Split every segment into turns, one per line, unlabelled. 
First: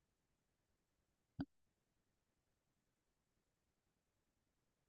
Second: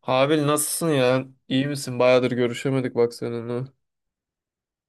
Habil nasılsın ya? İyi misin? Bayağıdır görüşemedik bak seninle.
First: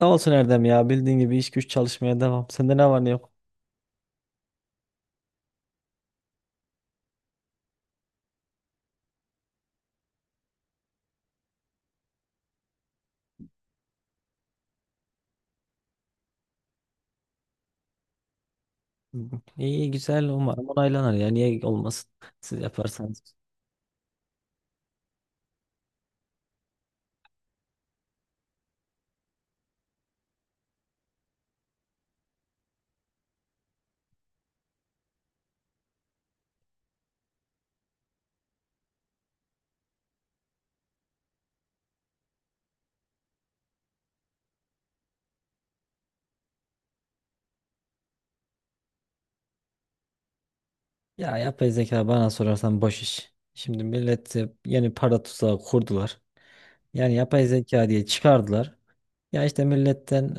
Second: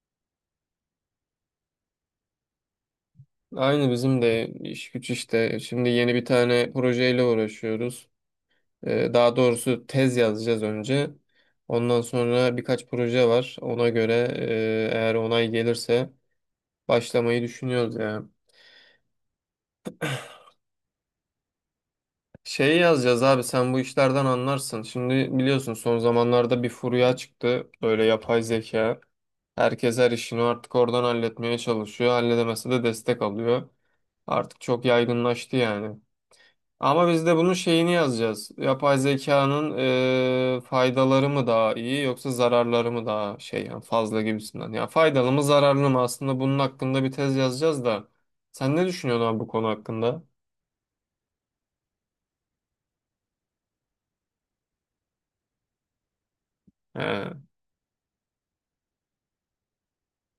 Ne olsun Erdem ya bildiğin gibi iş güç çalışmaya devam. Sende ne var ne yok?
Aynı bizim de iş güç işte. Şimdi yeni bir tane projeyle uğraşıyoruz. Daha doğrusu tez yazacağız önce. Ondan sonra birkaç proje var. Ona göre eğer onay gelirse başlamayı düşünüyoruz ya.
İyi güzel umarım onaylanır ya niye olmasın siz
Şey yazacağız
yaparsanız.
abi sen bu işlerden anlarsın. Şimdi biliyorsun son zamanlarda bir furya çıktı. Böyle yapay zeka. Herkes her işini artık oradan halletmeye çalışıyor. Halledemese de destek alıyor. Artık çok yaygınlaştı yani. Ama biz de bunun şeyini yazacağız. Yapay zekanın faydaları mı daha iyi yoksa zararları mı daha şey yani fazla gibisinden. Ya faydalı mı zararlı mı aslında bunun hakkında bir tez yazacağız da. Sen ne düşünüyorsun abi bu konu hakkında?
Ya yapay zeka bana sorarsan boş iş. Şimdi millet yeni para tuzağı kurdular. Yani
He.
yapay zeka diye çıkardılar. Ya işte milletten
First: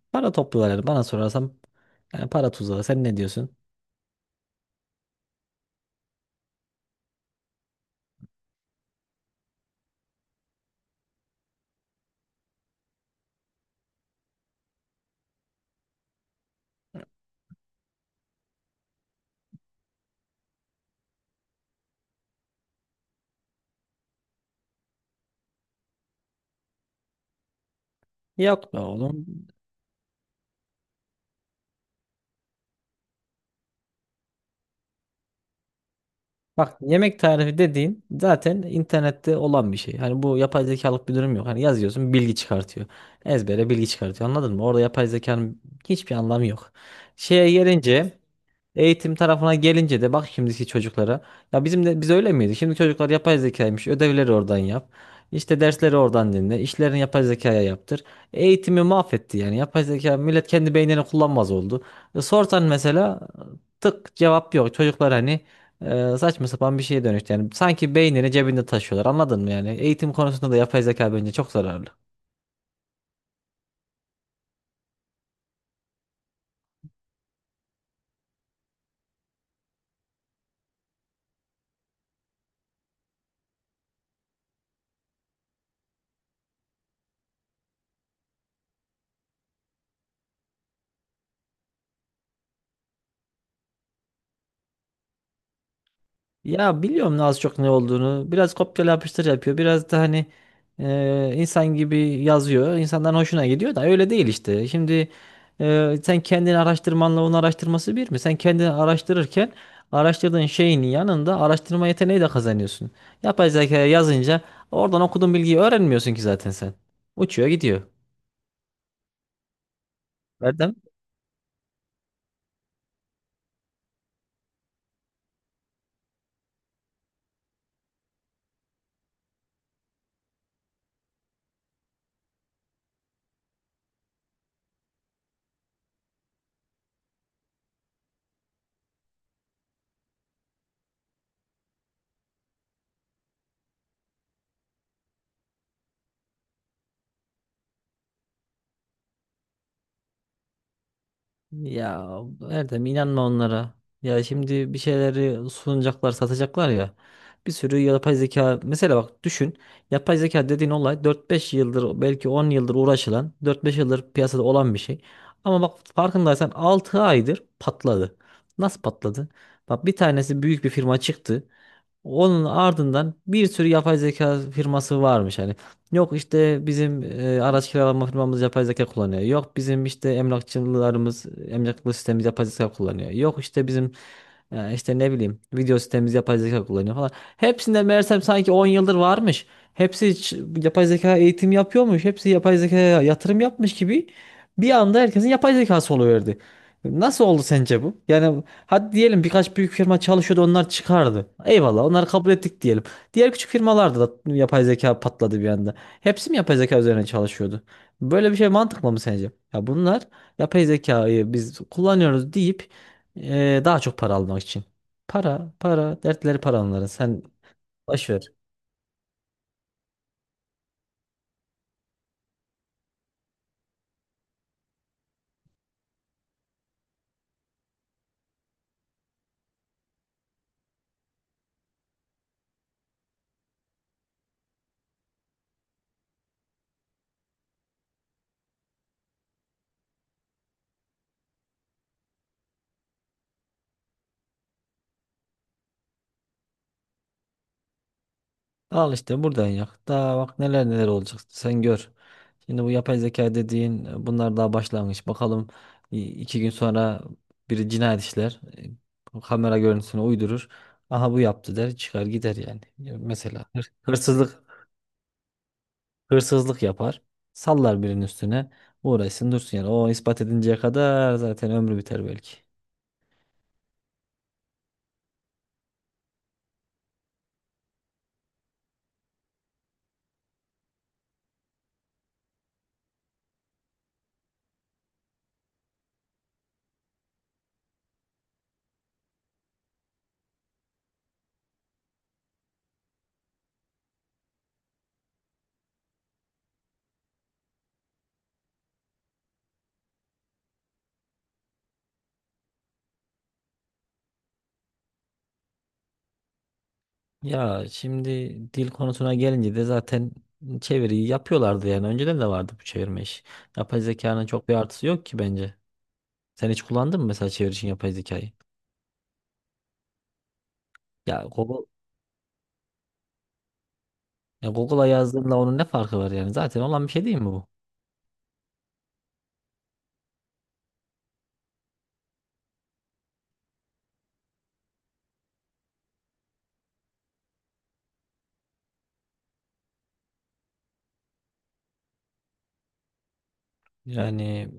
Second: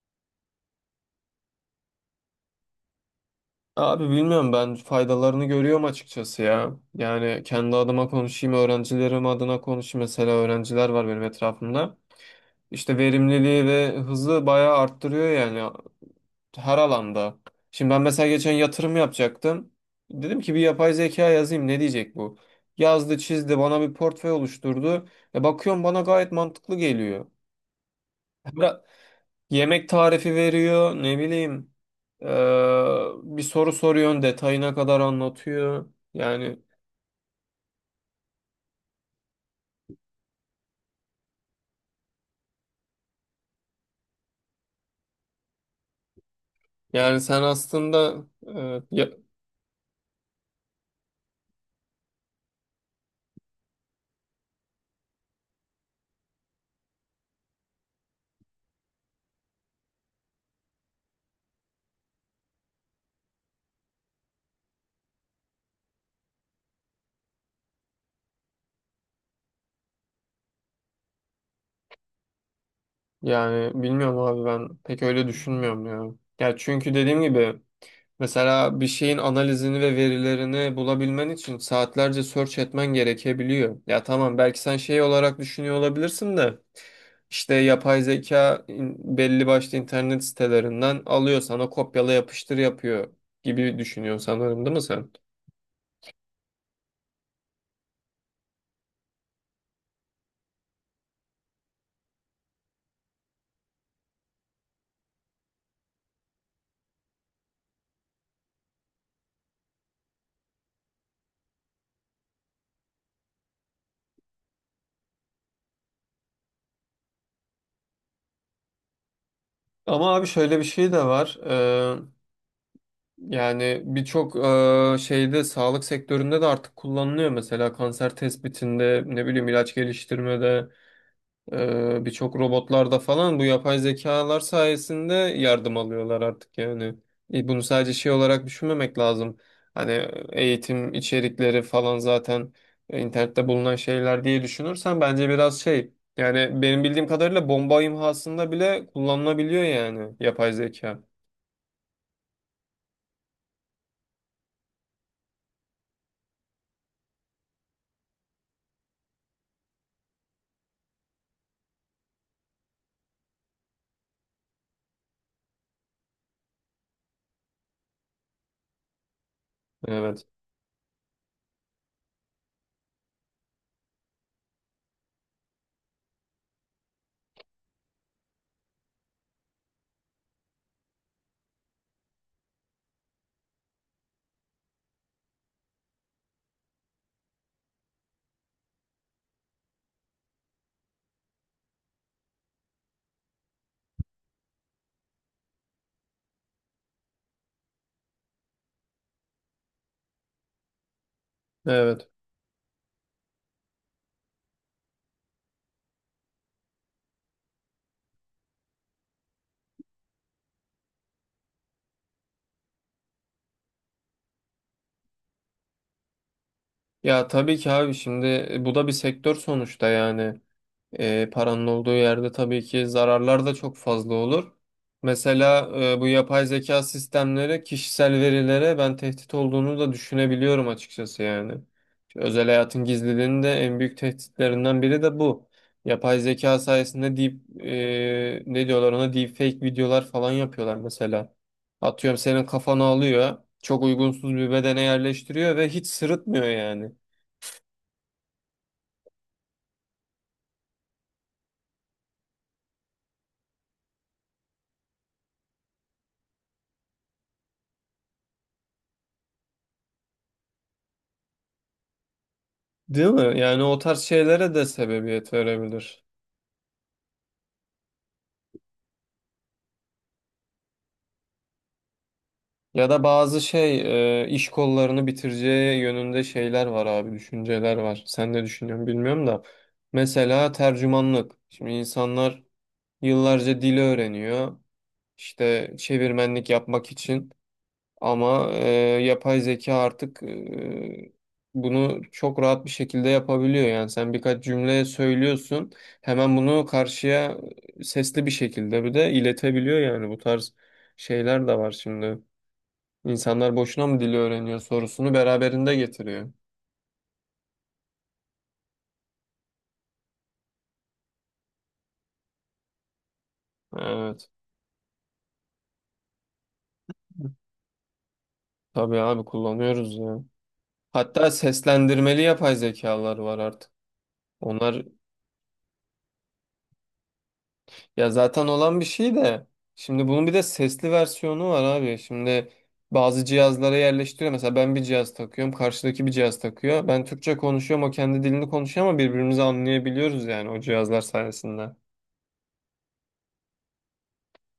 para topluyorlar yani bana sorarsan yani para tuzağı sen ne diyorsun?
Abi bilmiyorum ben faydalarını görüyorum açıkçası ya. Yani kendi adıma konuşayım, öğrencilerim adına konuşayım. Mesela öğrenciler var benim etrafımda. İşte verimliliği ve hızı bayağı arttırıyor yani. Her alanda. Şimdi ben mesela geçen yatırım yapacaktım. Dedim ki bir yapay zeka yazayım ne diyecek bu? Yazdı, çizdi, bana bir portföy oluşturdu. E bakıyorum bana gayet mantıklı geliyor.
Yok be
Bıra-
oğlum.
Yemek tarifi veriyor, ne bileyim. Ee, Bir soru soruyorsun, detayına kadar anlatıyor. Yani
Bak yemek tarifi dediğin zaten internette olan bir şey. Hani bu yapay zekalık bir durum yok. Hani yazıyorsun bilgi çıkartıyor. Ezbere bilgi çıkartıyor. Anladın mı? Orada yapay zekanın hiçbir anlamı yok.
yani sen
Şeye gelince
aslında
Eğitim tarafına gelince de bak şimdiki çocuklara. Ya bizim de biz öyle miydik? Şimdi çocuklar yapay zekaymış. Ödevleri oradan yap. İşte dersleri oradan dinle. İşlerini yapay zekaya yaptır. Eğitimi mahvetti yani. Yapay zeka millet kendi beynini kullanmaz oldu. Sorsan mesela tık cevap yok. Çocuklar hani saçma sapan bir şeye dönüştü. Yani sanki beynini cebinde taşıyorlar. Anladın mı yani? Eğitim konusunda da yapay zeka bence çok zararlı.
yani bilmiyorum abi ben pek öyle düşünmüyorum ya. Ya çünkü dediğim gibi mesela bir şeyin analizini ve verilerini bulabilmen için saatlerce search etmen gerekebiliyor. Ya tamam belki sen şey olarak düşünüyor olabilirsin de işte yapay zeka belli başlı internet sitelerinden alıyor sana kopyala yapıştır yapıyor gibi düşünüyorsun sanırım değil mi sen?
Ya biliyorum ne az çok ne olduğunu. Biraz kopyala yapıştır yapıyor. Biraz da hani insan gibi yazıyor. İnsanların hoşuna gidiyor da öyle değil işte. Şimdi sen kendini araştırmanla onun araştırması bir mi? Sen kendini araştırırken araştırdığın şeyin yanında araştırma yeteneği de kazanıyorsun. Yapay zekaya yazınca oradan okuduğun bilgiyi öğrenmiyorsun ki zaten sen. Uçuyor gidiyor.
Ama abi şöyle bir
Verdem.
şey de var. Yani birçok şeyde sağlık sektöründe de artık kullanılıyor. Mesela kanser tespitinde ne bileyim ilaç geliştirmede. Birçok robotlarda falan bu yapay zekalar sayesinde yardım alıyorlar artık yani. Bunu sadece şey olarak düşünmemek lazım. Hani eğitim içerikleri falan zaten internette bulunan şeyler diye düşünürsen bence biraz şey. Yani benim bildiğim kadarıyla bomba imhasında bile kullanılabiliyor yani yapay zeka.
Ya Erdem, inanma onlara. Ya şimdi bir şeyleri sunacaklar, satacaklar ya. Bir sürü yapay zeka mesela bak düşün. Yapay zeka dediğin olay 4-5 yıldır belki 10 yıldır uğraşılan, 4-5 yıldır piyasada olan bir şey. Ama bak farkındaysan 6 aydır patladı. Nasıl patladı? Bak bir
Evet.
tanesi büyük bir firma çıktı. Onun ardından bir sürü yapay zeka firması varmış hani. Yok işte bizim araç kiralama firmamız yapay zeka kullanıyor. Yok bizim işte emlakçılarımız, emlaklı sistemimiz yapay zeka kullanıyor. Yok işte bizim işte ne bileyim video sistemimiz yapay zeka kullanıyor falan. Hepsinde meğersem sanki 10 yıldır varmış. Hepsi hiç yapay zeka eğitim yapıyormuş. Hepsi yapay zekaya yatırım yapmış gibi bir anda herkesin yapay zekası oluyordu. Nasıl oldu sence bu? Yani hadi diyelim birkaç büyük firma çalışıyordu onlar çıkardı. Eyvallah onları
Evet.
kabul ettik diyelim. Diğer küçük firmalarda da yapay zeka patladı bir anda. Hepsi mi yapay zeka üzerine çalışıyordu? Böyle bir şey mantıklı mı sence? Ya bunlar yapay zekayı biz kullanıyoruz deyip daha çok para almak için. Para, para, dertleri para onların. Sen
Ya tabii ki abi
boş ver.
şimdi bu da bir sektör sonuçta yani. Paranın olduğu yerde tabii ki zararlar da çok fazla olur. Mesela bu yapay zeka sistemleri kişisel verilere ben tehdit olduğunu da düşünebiliyorum açıkçası yani. Özel hayatın gizliliğinin de en büyük tehditlerinden biri de bu. Yapay zeka sayesinde ne diyorlar ona deepfake videolar falan yapıyorlar mesela. Atıyorum senin kafanı alıyor, çok uygunsuz bir bedene yerleştiriyor ve hiç sırıtmıyor yani.
Al işte buradan yak. Daha bak neler neler olacak sen gör. Şimdi bu yapay zeka dediğin bunlar daha başlangıç. Bakalım 2 gün sonra biri cinayet işler. Kamera görüntüsünü uydurur. Aha bu yaptı der çıkar gider yani. Ya,
Değil mi?
mesela
Yani
hır-
o tarz
hırsızlık
şeylere de sebebiyet verebilir.
hırsızlık yapar. Sallar birinin üstüne. Uğraşsın dursun yani. O ispat edinceye kadar zaten ömrü biter belki.
Ya da bazı iş kollarını bitireceği yönünde şeyler var abi, düşünceler var. Sen ne düşünüyorsun bilmiyorum da. Mesela tercümanlık. Şimdi insanlar yıllarca dili öğreniyor. İşte çevirmenlik yapmak için. Ama yapay zeka artık bunu çok rahat bir şekilde yapabiliyor. Yani sen birkaç cümle söylüyorsun. Hemen bunu karşıya sesli bir şekilde bir de iletebiliyor yani bu tarz şeyler de var şimdi. İnsanlar boşuna mı dili öğreniyor sorusunu beraberinde getiriyor.
Ya şimdi dil konusuna gelince de zaten çeviriyi yapıyorlardı yani. Önceden de vardı bu çevirme işi. Yapay zekanın
Evet.
çok bir artısı yok ki bence. Sen hiç kullandın mı mesela çeviri için yapay zekayı?
Tabii abi kullanıyoruz ya.
Ya
Hatta
Google,
seslendirmeli yapay zekalar var artık.
ya
Onlar
Google'a yazdığınla onun ne farkı var yani? Zaten olan bir şey değil mi bu?
ya zaten olan bir şey de şimdi bunun bir de sesli versiyonu var abi. Şimdi bazı cihazlara yerleştiriyor. Mesela ben bir cihaz takıyorum, karşıdaki bir cihaz takıyor. Ben Türkçe konuşuyorum, o kendi dilini konuşuyor ama birbirimizi anlayabiliyoruz yani o cihazlar sayesinde.
Yani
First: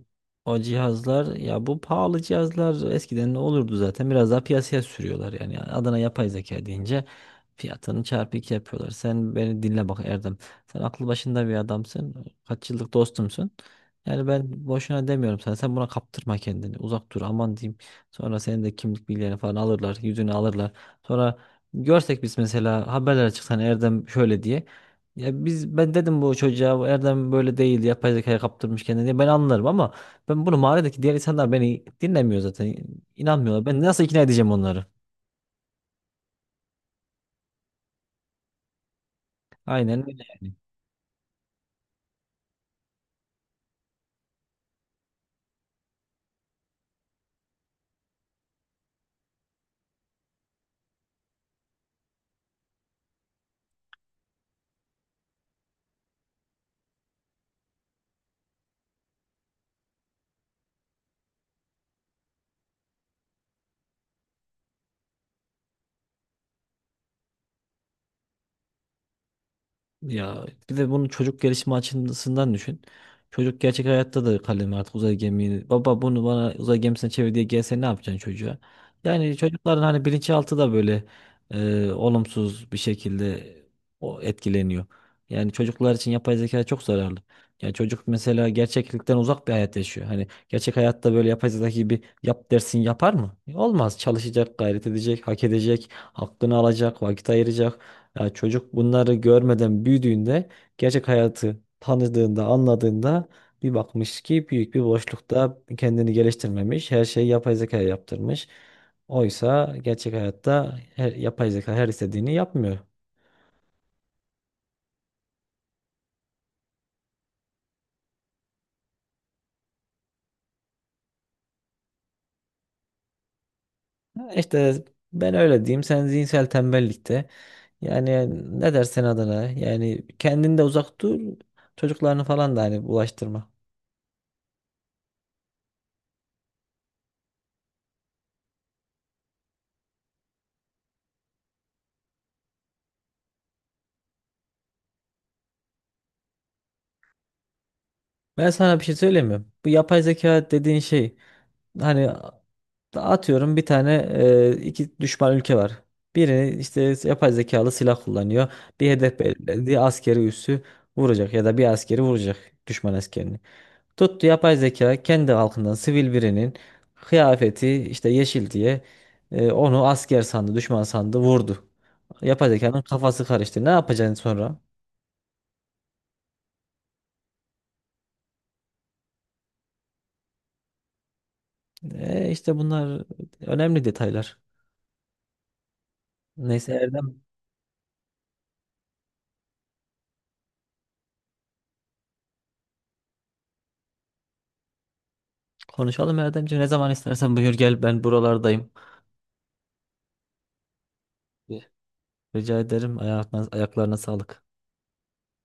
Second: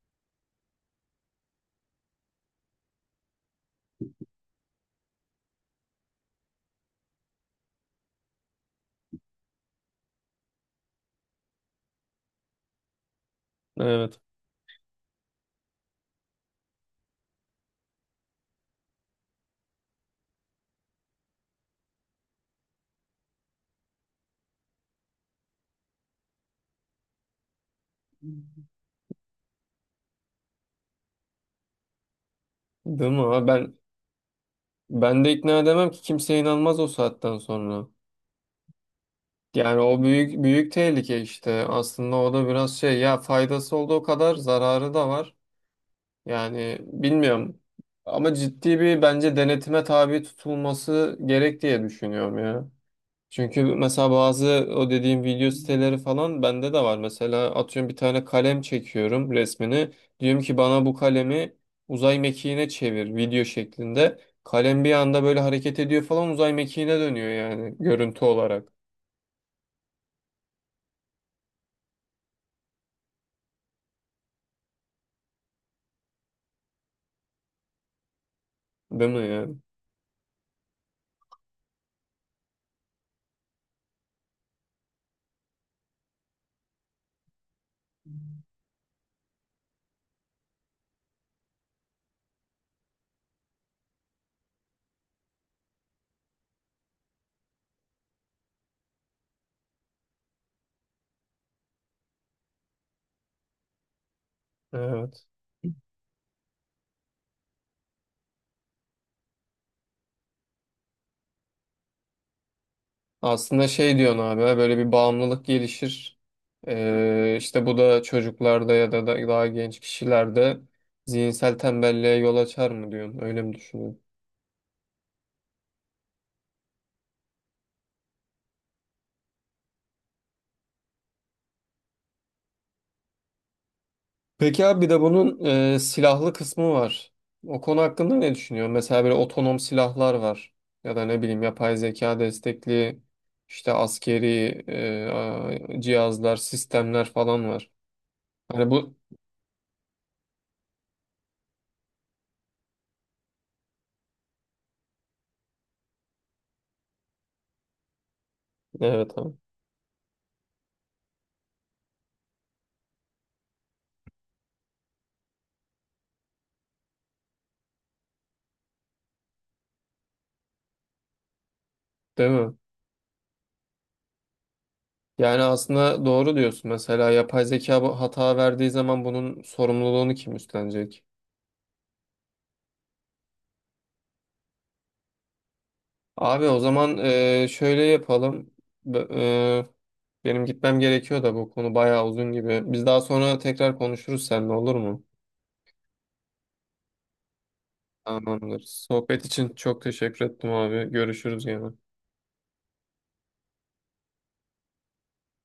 o cihazlar ya bu pahalı cihazlar eskiden ne olurdu zaten biraz daha piyasaya sürüyorlar yani adına yapay zeka deyince fiyatını çarpı iki yapıyorlar. Sen beni dinle bak Erdem, sen aklı başında bir adamsın, kaç yıllık dostumsun,
Evet.
yani ben boşuna demiyorum sana. Sen buna kaptırma kendini, uzak dur aman diyeyim. Sonra senin de kimlik bilgilerini falan alırlar, yüzünü alırlar. Sonra görsek biz mesela haberlere çıksan Erdem şöyle diye. Ya biz, ben dedim bu çocuğa, bu Erdem böyle değil, yapay zekaya kaptırmış kendini diye, ben anlarım ama ben bunu, mahalledeki diğer insanlar beni dinlemiyor zaten,
Değil mi abi?
inanmıyorlar,
Ben
ben nasıl ikna edeceğim onları?
ben de ikna edemem ki kimse inanmaz o saatten sonra. Yani o
Aynen
büyük
öyle.
büyük tehlike işte. Aslında o da biraz şey ya faydası olduğu kadar zararı da var. Yani bilmiyorum. Ama ciddi bir bence denetime tabi tutulması gerek diye düşünüyorum ya. Çünkü mesela bazı o dediğim video siteleri falan bende de var. Mesela atıyorum bir tane kalem çekiyorum resmini. Diyorum ki bana bu kalemi uzay mekiğine çevir video şeklinde. Kalem bir anda böyle hareket ediyor falan uzay mekiğine dönüyor yani görüntü olarak.
Ya bir de bunu çocuk gelişimi açısından düşün. Çocuk gerçek hayatta da kalemi artık uzay gemiyi. Baba bunu bana uzay gemisine çevir diye gelse ne yapacaksın çocuğa?
Değil mi
Yani
yani?
çocukların hani bilinçaltı da böyle olumsuz bir şekilde o etkileniyor. Yani çocuklar için yapay zeka çok zararlı. Yani çocuk mesela gerçeklikten uzak bir hayat yaşıyor. Hani gerçek hayatta böyle yapay zeka gibi yap dersin yapar mı? Olmaz. Çalışacak, gayret edecek, hak edecek, hakkını alacak, vakit ayıracak. Ya çocuk bunları görmeden büyüdüğünde, gerçek hayatı tanıdığında, anladığında bir bakmış ki büyük bir
Evet.
boşlukta kendini geliştirmemiş. Her şeyi yapay zeka yaptırmış. Oysa gerçek hayatta her, yapay zeka her istediğini yapmıyor.
Aslında şey diyorsun abi böyle bir bağımlılık gelişir. İşte bu da çocuklarda ya da daha genç kişilerde zihinsel tembelliğe yol açar mı diyorsun? Öyle mi düşünüyorsun?
Ha, İşte ben öyle diyeyim. Sen zihinsel tembellikte. Yani ne dersen adına. Yani kendinde uzak dur. Çocuklarını falan da hani bulaştırma.
Peki abi bir de bunun silahlı kısmı var. O konu hakkında ne düşünüyorsun? Mesela böyle otonom silahlar var. Ya da ne bileyim yapay zeka destekli işte askeri e, cihazlar, sistemler falan var.
Ben
Hani
sana bir
bu
şey söyleyeyim mi? Bu yapay zeka dediğin şey hani, atıyorum bir tane, iki düşman ülke var. Biri işte yapay zekalı silah kullanıyor. Bir
evet
hedef
abi.
belirledi. Askeri üssü vuracak ya da bir askeri vuracak, düşman askerini. Tuttu yapay zeka kendi halkından sivil birinin kıyafeti işte yeşil diye onu asker sandı, düşman sandı, vurdu.
Değil
Yapay
mi?
zekanın kafası karıştı. Ne yapacaksın sonra?
Yani aslında doğru diyorsun. Mesela yapay zeka bu hata verdiği zaman bunun sorumluluğunu kim üstlenecek?
İşte bunlar önemli detaylar.
Abi o
Neyse
zaman
Erdem,
şöyle yapalım. B- e, Benim gitmem gerekiyor da bu konu bayağı uzun gibi. Biz daha sonra tekrar konuşuruz seninle olur mu?
konuşalım Erdemciğim. Ne zaman istersen buyur gel, ben
Tamamdır.
buralardayım.
Sohbet için çok teşekkür ettim abi. Görüşürüz yine.
Rica ederim. Ayaklarına, ayaklarına sağlık.